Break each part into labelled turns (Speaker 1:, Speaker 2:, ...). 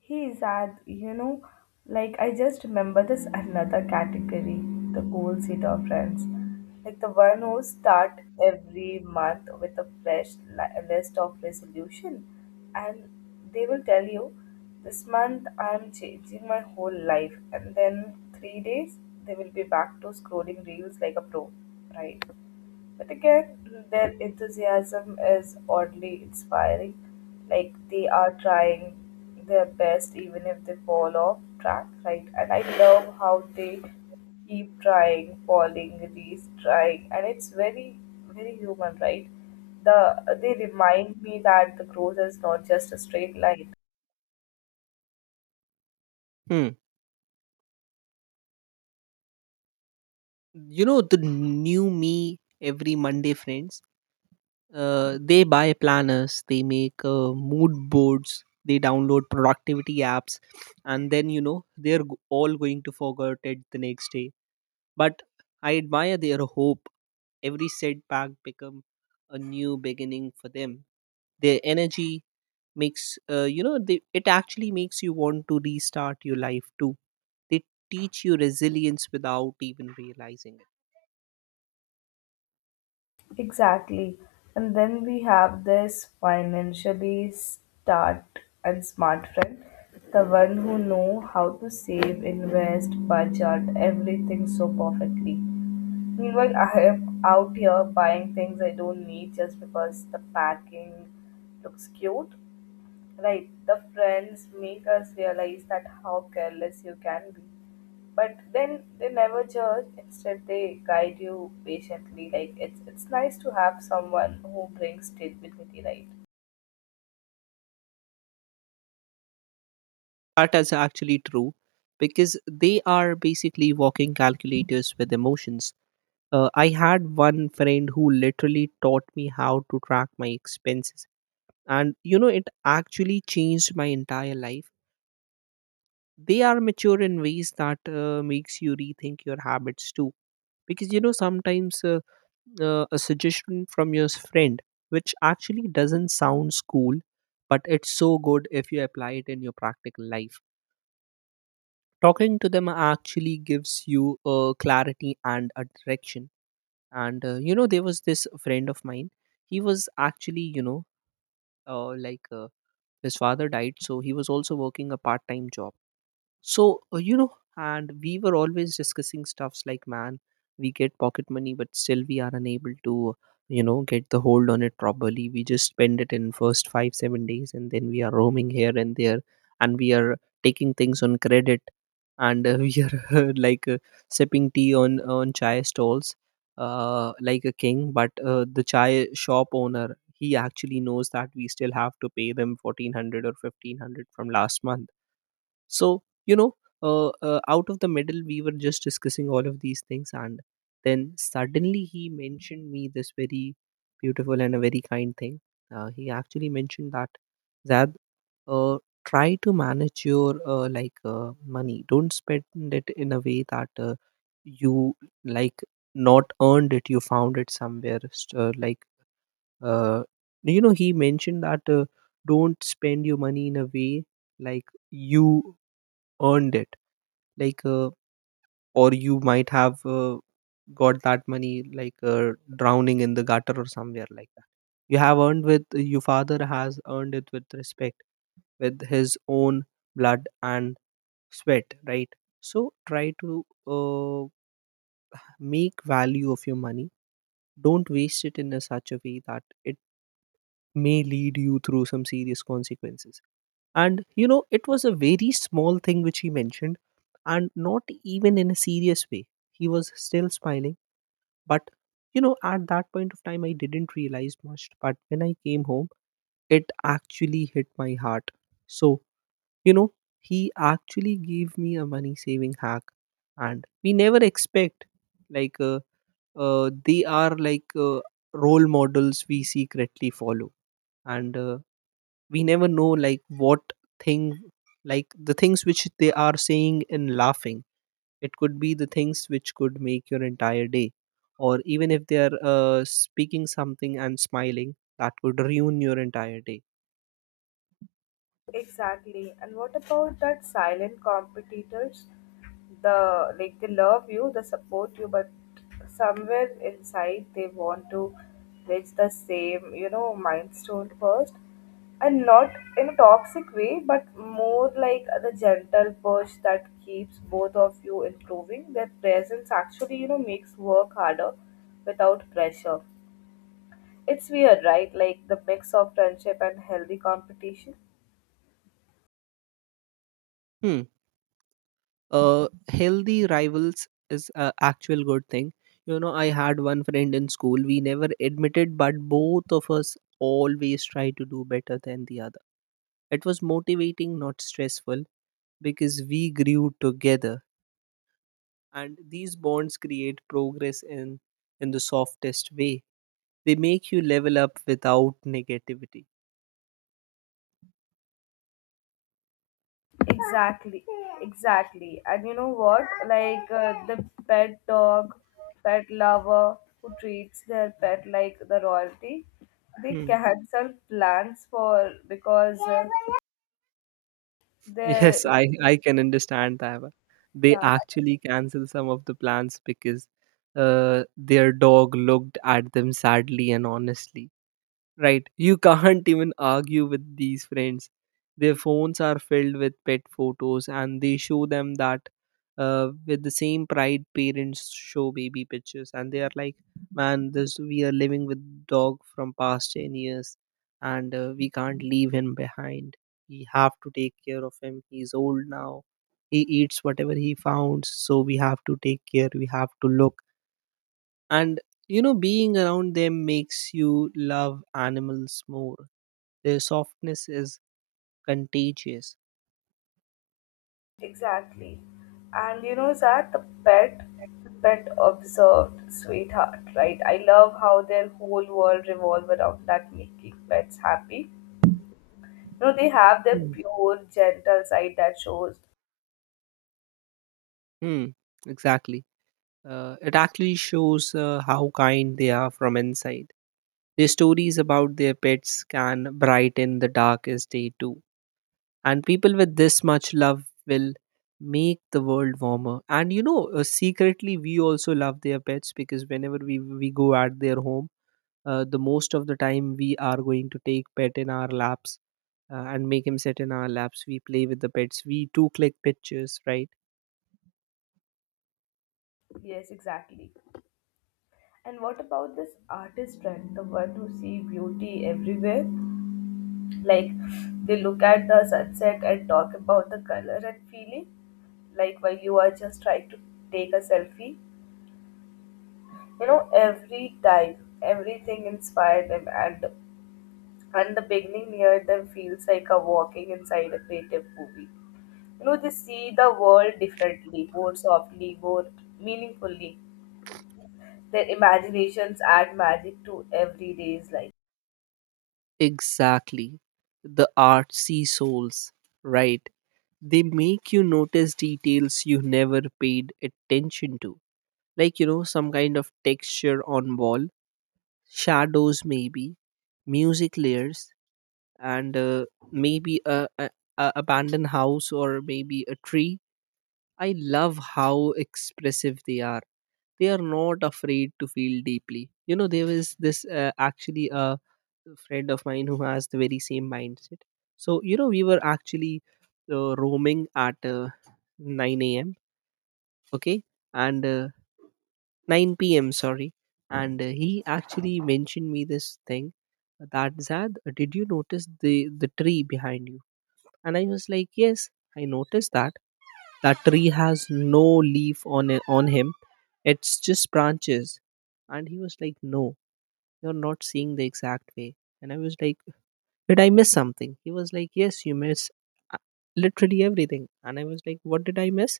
Speaker 1: He is at, like I just remember this another category, the cool seater friends. Like the one who start every month with a fresh list of resolution and they will tell you this month I'm changing my whole life and then 3 days they will be back to scrolling reels like a pro, right? But again, their enthusiasm is oddly inspiring. Like they are trying their best even if they fall off track, right? And I love how they keep trying, falling, retrying, and it's very, very human, right? They remind me that the growth is not just a straight line.
Speaker 2: Hmm. You know, the new me every Monday friends, they buy planners, they make mood boards, they download productivity apps, and then, all going to forget it the next day. But I admire their hope. Every setback become a new beginning for them. Their energy makes, it actually makes you want to restart your life too. They teach you resilience without even realizing it.
Speaker 1: Exactly. And then we have this financially start and smart friend, the one who know how to save, invest, budget, everything so perfectly. Meanwhile, I am out here buying things I don't need just because the packing looks cute. Right, the friends make us realize that how careless you can be. But then they never judge, instead they guide you patiently. Like it's nice to have someone who brings stability, right?
Speaker 2: That is actually true because they are basically walking calculators with emotions. I had one friend who literally taught me how to track my expenses, and you know, it actually changed my entire life. They are mature in ways that makes you rethink your habits too, because you know sometimes a suggestion from your friend, which actually doesn't sound cool, but it's so good if you apply it in your practical life. Talking to them actually gives you a clarity and a direction, and you know, there was this friend of mine. He was actually you know like His father died, so he was also working a part-time job. So, you know, and we were always discussing stuffs like, man, we get pocket money, but still we are unable to, you know, get the hold on it properly. We just spend it in first five, 7 days, and then we are roaming here and there, and we are taking things on credit, and we are like sipping tea on chai stalls, like a king. But the chai shop owner, he actually knows that we still have to pay them 1,400 or 1,500 from last month. So you know, out of the middle, we were just discussing all of these things, and then suddenly he mentioned me this very beautiful and a very kind thing. He actually mentioned that that uh, try to manage your money. Don't spend it in a way that you like not earned it, you found it somewhere uh, you know, he mentioned that, don't spend your money in a way like you earned it, like uh, or you might have got that money like drowning in the gutter or somewhere like that. You have earned with your father has earned it with respect, with his own blood and sweat, right? So try to make value of your money. Don't waste it in a such a way that it may lead you through some serious consequences. And you know, it was a very small thing which he mentioned, and not even in a serious way. He was still smiling. But you know, at that point of time, I didn't realize much. But when I came home, it actually hit my heart. So, you know, he actually gave me a money saving hack. And we never expect, like uh, they are role models we secretly follow. And we never know like what thing, like the things which they are saying and laughing, it could be the things which could make your entire day, or even if they are speaking something and smiling, that could ruin your entire day.
Speaker 1: Exactly. And what about that silent competitors? The like they love you, they support you, but somewhere inside they want to reach the same, you know, milestone first. And not in a toxic way, but more like the gentle push that keeps both of you improving. Their presence actually, you know, makes work harder without pressure. It's weird, right? Like the mix of friendship and healthy competition.
Speaker 2: Hmm. Uh, healthy rivals is a actual good thing. You know, I had one friend in school. We never admitted, but both of us always try to do better than the other. It was motivating, not stressful, because we grew together. And these bonds create progress in the softest way. They make you level up without negativity.
Speaker 1: Exactly, exactly. And you know what? The pet dog, pet lover who treats their pet like the royalty, they
Speaker 2: Hmm.
Speaker 1: cancel plans for because
Speaker 2: Yes,
Speaker 1: they
Speaker 2: I can understand that. They
Speaker 1: yeah,
Speaker 2: actually cancel some of the plans because uh, their dog looked at them sadly and honestly. Right. You can't even argue with these friends. Their phones are filled with pet photos and they show them that with the same pride parents show baby pictures. And they are like, man, this we are living with dog from past 10 years and we can't leave him behind. We have to take care of him. He's old now. He eats whatever he found. So we have to take care, we have to look. And you know, being around them makes you love animals more. Their softness is contagious.
Speaker 1: exactly. And you know that the pet observed sweetheart, right? I love how their whole world revolve around that making pets happy. You know, they have their
Speaker 2: Mm.
Speaker 1: pure, gentle side that shows
Speaker 2: Hmm, exactly. Uh, it actually shows how kind they are from inside. Their stories about their pets can brighten the darkest day too. And people with this much love will make the world warmer. And you know, secretly, we also love their pets because whenever we go at their home, the most of the time we are going to take pet in our laps, and make him sit in our laps, we play with the pets, we too click pictures, right?
Speaker 1: yes, exactly. And what about this artist friend, the one who see beauty everywhere? Like they look at the sunset and talk about the color and feeling, like while you are just trying to take a selfie. You know, every time, everything inspired them, and the beginning near them feels like a walking inside a creative movie. You know, they see the world differently, more softly, more meaningfully. Their imaginations add magic to everyday's life.
Speaker 2: Exactly, the artsy souls, right? They make you notice details you never paid attention to, like you know, some kind of texture on wall, shadows maybe, music layers, and maybe a abandoned house or maybe a tree. I love how expressive they are. They are not afraid to feel deeply. You know, there was this actually a friend of mine who has the very same mindset. So, you know, we were actually roaming at 9 a.m., okay, and 9 p.m., sorry. And he actually mentioned me this thing that, Zad, did you notice the tree behind you? And I was like, yes, I noticed that. That tree has no leaf on it, on him, it's just branches. And he was like, no, you're not seeing the exact way. And I was like, did I miss something? He was like, yes, you miss uh, literally everything. And I was like, what did I miss?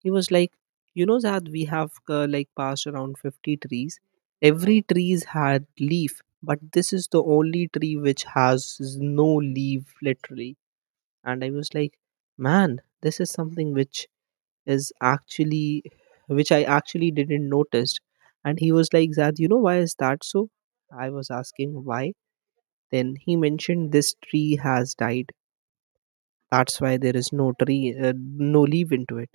Speaker 2: He was like, you know that we have passed around 50 trees, every trees had leaf, but this is the only tree which has no leaf literally. And I was like, man, this is something which is actually which I actually didn't notice. And he was like, Zad, you know why is that so? I was asking why. Then he mentioned this tree has died. That's why there is no tree, no leaf into it,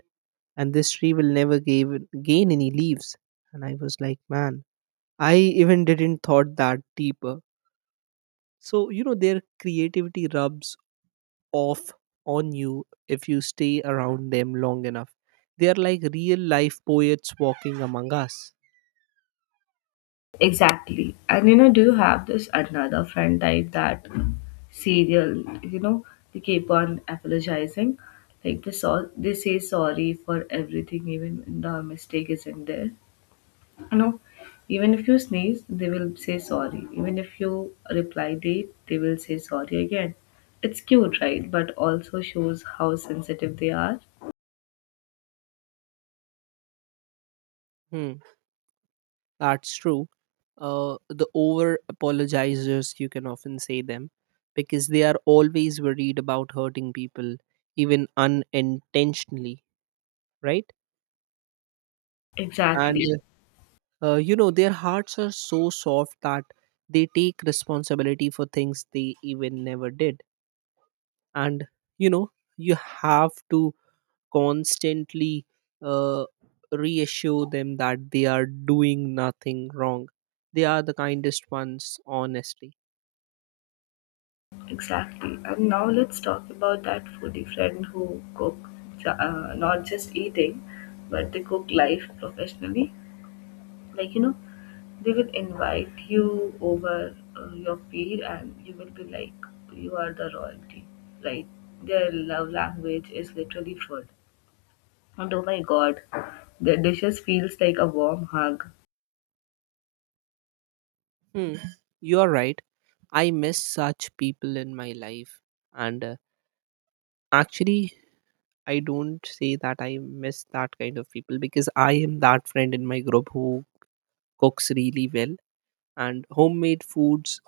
Speaker 2: and this tree will never gain any leaves. And I was like, man, I even didn't thought that deeper. So you know, their creativity rubs off on you if you stay around them long enough. They are like real life poets walking among us.
Speaker 1: Exactly. And you know, do you have this another friend type that serial, you know, they keep on apologizing? Like they say sorry for everything even when the mistake isn't there. You know, even if you sneeze, they will say sorry. Even if you reply late, they will say sorry again. It's cute, right? But also shows how sensitive they are.
Speaker 2: Hmm, that's true. The over apologizers, you can often say them, because they are always worried about hurting people, even unintentionally, right? And
Speaker 1: Exactly.
Speaker 2: you know, their hearts are so soft that they take responsibility for things they even never did. And you know, you have to constantly uh, reassure them that they are doing nothing wrong. They are the kindest ones, honestly.
Speaker 1: Exactly. And now let's talk about that foodie friend who cook not just eating, but they cook life professionally. Like you know, they will invite you over your feed, and you will be like, you are the royalty. Like their love language is literally food. And oh my God, their dishes feels like a warm hug.
Speaker 2: Hmm. You are right. I miss such people in my life. And actually, I don't say that I miss that kind of people because I am that friend in my group who cooks really well. And homemade foods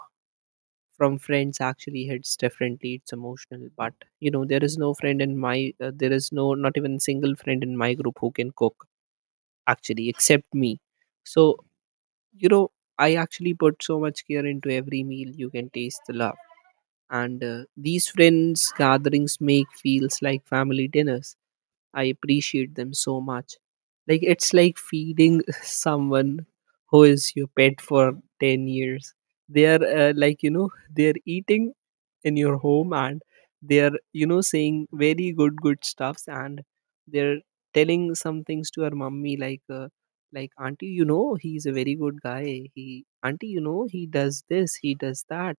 Speaker 2: from friends actually hits differently, it's emotional. But you know, there is no friend in my there is no not even single friend in my group who can cook, actually, except me. So you know, I actually put so much care into every meal, you can taste the love. And these friends gatherings make feels like family dinners. I appreciate them so much. Like it's like feeding someone who is your pet for 10 years. They are you know, they're eating in your home, and they're, you know, saying very good stuffs, and they're telling some things to her mummy, like, auntie, you know, he's a very good guy. He, auntie, you know, he does this, he does that.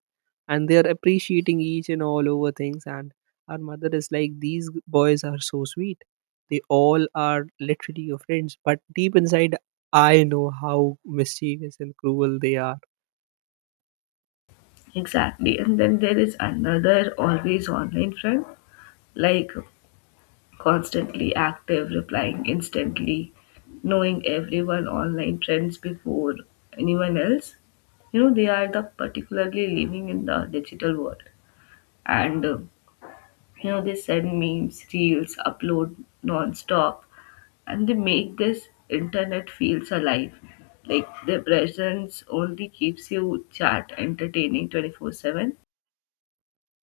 Speaker 2: And they're appreciating each and all over things, and our mother is like, these boys are so sweet. They all are literally your friends, but deep inside I know how mischievous and cruel they are.
Speaker 1: Exactly. And then there is another always online friend. Like constantly active, replying instantly, knowing everyone online trends before anyone else. You know, they are the particularly living in the digital world. And, you know, they send memes, reels, upload non-stop. And they make this internet feels alive. Like their presence only keeps you chat entertaining 24/7.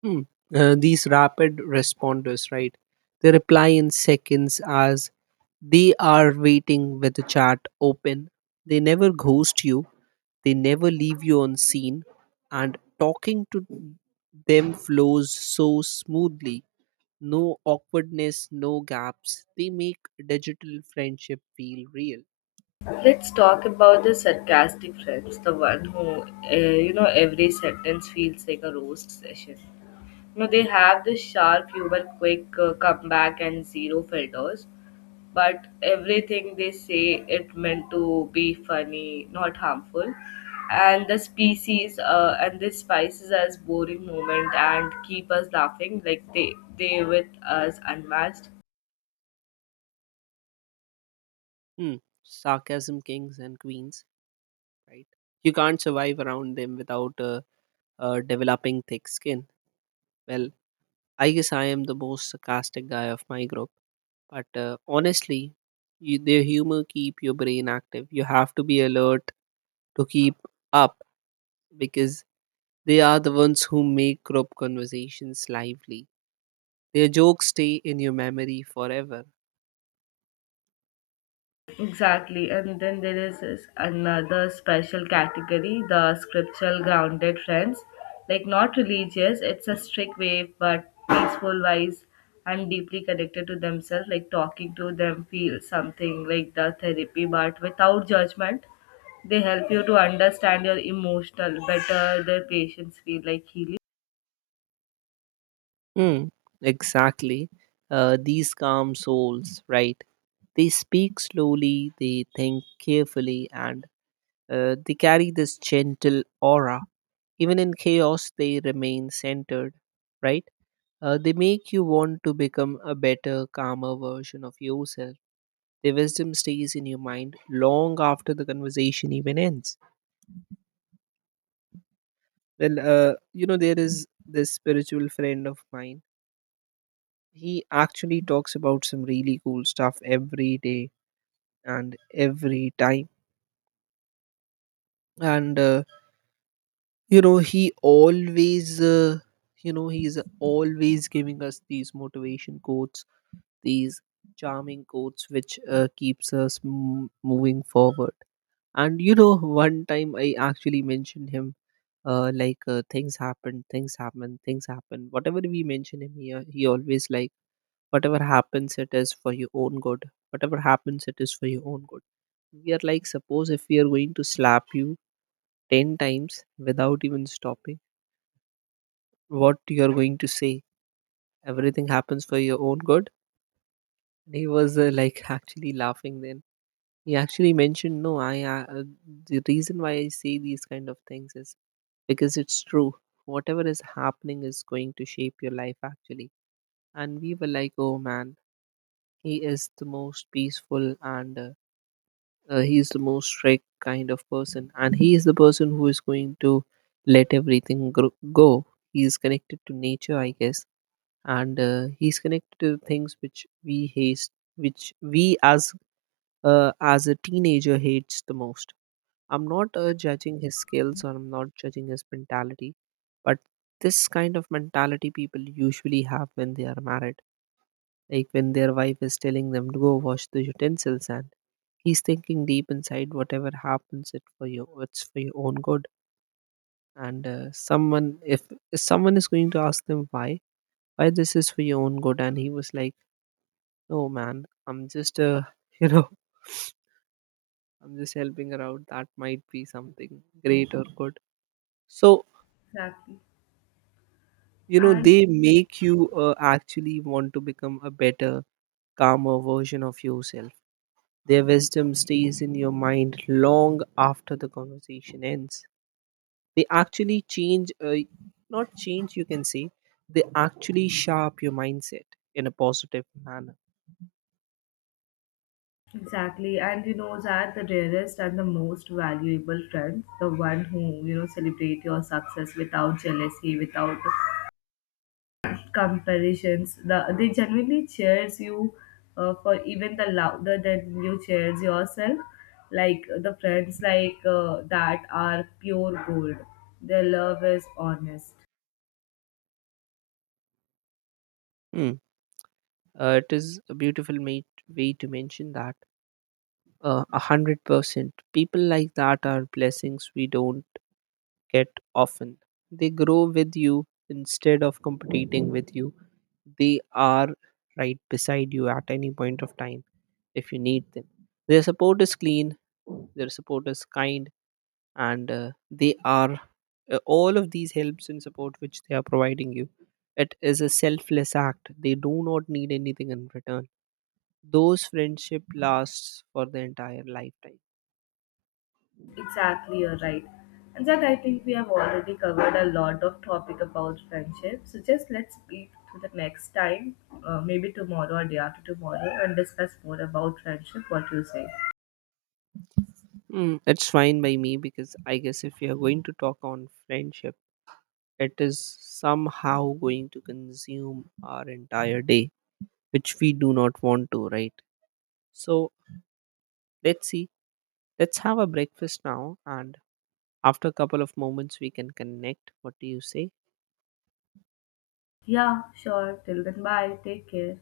Speaker 2: Hmm. These rapid responders, right? They reply in seconds as they are waiting with the chat open. They never ghost you, they never leave you on scene, and talking to them flows so smoothly. No awkwardness, no gaps. They make digital friendship feel real.
Speaker 1: Let's talk about the sarcastic friends, the one who, uh, you know, every sentence feels like a roast session. You know, they have this sharp humor, quick comeback, and zero filters. But everything they say, it meant to be funny, not harmful. And the species and the spices as boring moment and keep us laughing like they with us unmatched.
Speaker 2: Hmm. Sarcasm kings and queens, right? You can't survive around them without developing thick skin. Well, I guess I am the most sarcastic guy of my group. But honestly, their humor keep your brain active. You have to be alert to keep up because they are the ones who make group conversations lively. Their jokes stay in your memory forever.
Speaker 1: Exactly, and then there is this another special category, the scriptural grounded friends. Like not religious, it's a strict way, but peaceful, wise, and deeply connected to themselves. Like talking to them, feel something like the therapy, but without judgment. They help you to understand your emotional better. Their patients feel like healing.
Speaker 2: Hmm, exactly. These calm souls, right? They speak slowly, they think carefully, and they carry this gentle aura. Even in chaos, they remain centered, right? They make you want to become a better, calmer version of yourself. Their wisdom stays in your mind long after the conversation even ends. Well, there is this spiritual friend of mine. He actually talks about some really cool stuff every day and every time. And, you know, he always, you know, He's always giving us these motivation quotes, these charming quotes, which keeps us moving forward. One time I actually mentioned him, things happen, things happen. Whatever we mention him here, he always like whatever happens, it is for your own good. Whatever happens, it is for your own good. We are like, suppose if we are going to slap you 10 times without even stopping, what you are going to say? Everything happens for your own good. And he was like actually laughing. Then he actually mentioned, no, I the reason why I say these kind of things is because it's true, whatever is happening is going to shape your life actually. And we were like, oh man, he is the most peaceful and, he is the most strict kind of person, and he is the person who is going to let everything go. He is connected to nature, I guess, and he's connected to things which we hate, which we as a teenager hates the most. I'm not judging his skills, or I'm not judging his mentality, but this kind of mentality people usually have when they are married. Like when their wife is telling them to go wash the utensils, and he's thinking deep inside, whatever happens, it for you, it's for your own good. And someone, if someone is going to ask them why this is for your own good, and he was like, no man, I'm just you know, I'm just helping her out. That might be something great or good. So
Speaker 1: Exactly, and
Speaker 2: they make you actually want to become a better, calmer version of yourself. Their wisdom stays in your mind long after the conversation ends. They actually change, not change, you can say they actually sharp your mindset in a positive manner.
Speaker 1: exactly, and you know that the rarest and the most valuable friends, the one who you know celebrate your success without jealousy, without comparisons, they genuinely cheers you for even the louder than you cheers yourself. Like the friends that are pure gold. Their love is honest.
Speaker 2: Hmm. It is a beautiful mate, way to mention that, 100% people like that are blessings we don't get often. They grow with you instead of competing with you. They are right beside you at any point of time if you need them. Their support is clean, their support is kind, and they are all of these helps and support which they are providing you. It is a selfless act. They do not need anything in return. Those friendship lasts for the entire lifetime.
Speaker 1: Exactly, you're right. And that I think we have already covered a lot of topic about friendship. So just let's speak to the next time, maybe tomorrow or day after tomorrow, and discuss more about friendship. What you say?
Speaker 2: Mm, it's fine by me, because I guess if you're going to talk on friendship, it is somehow going to consume our entire day, which we do not want to, right? So let's see. Let's have a breakfast now, and after a couple of moments, we can connect. What do you say?
Speaker 1: Yeah, sure. Till then, bye. Take care.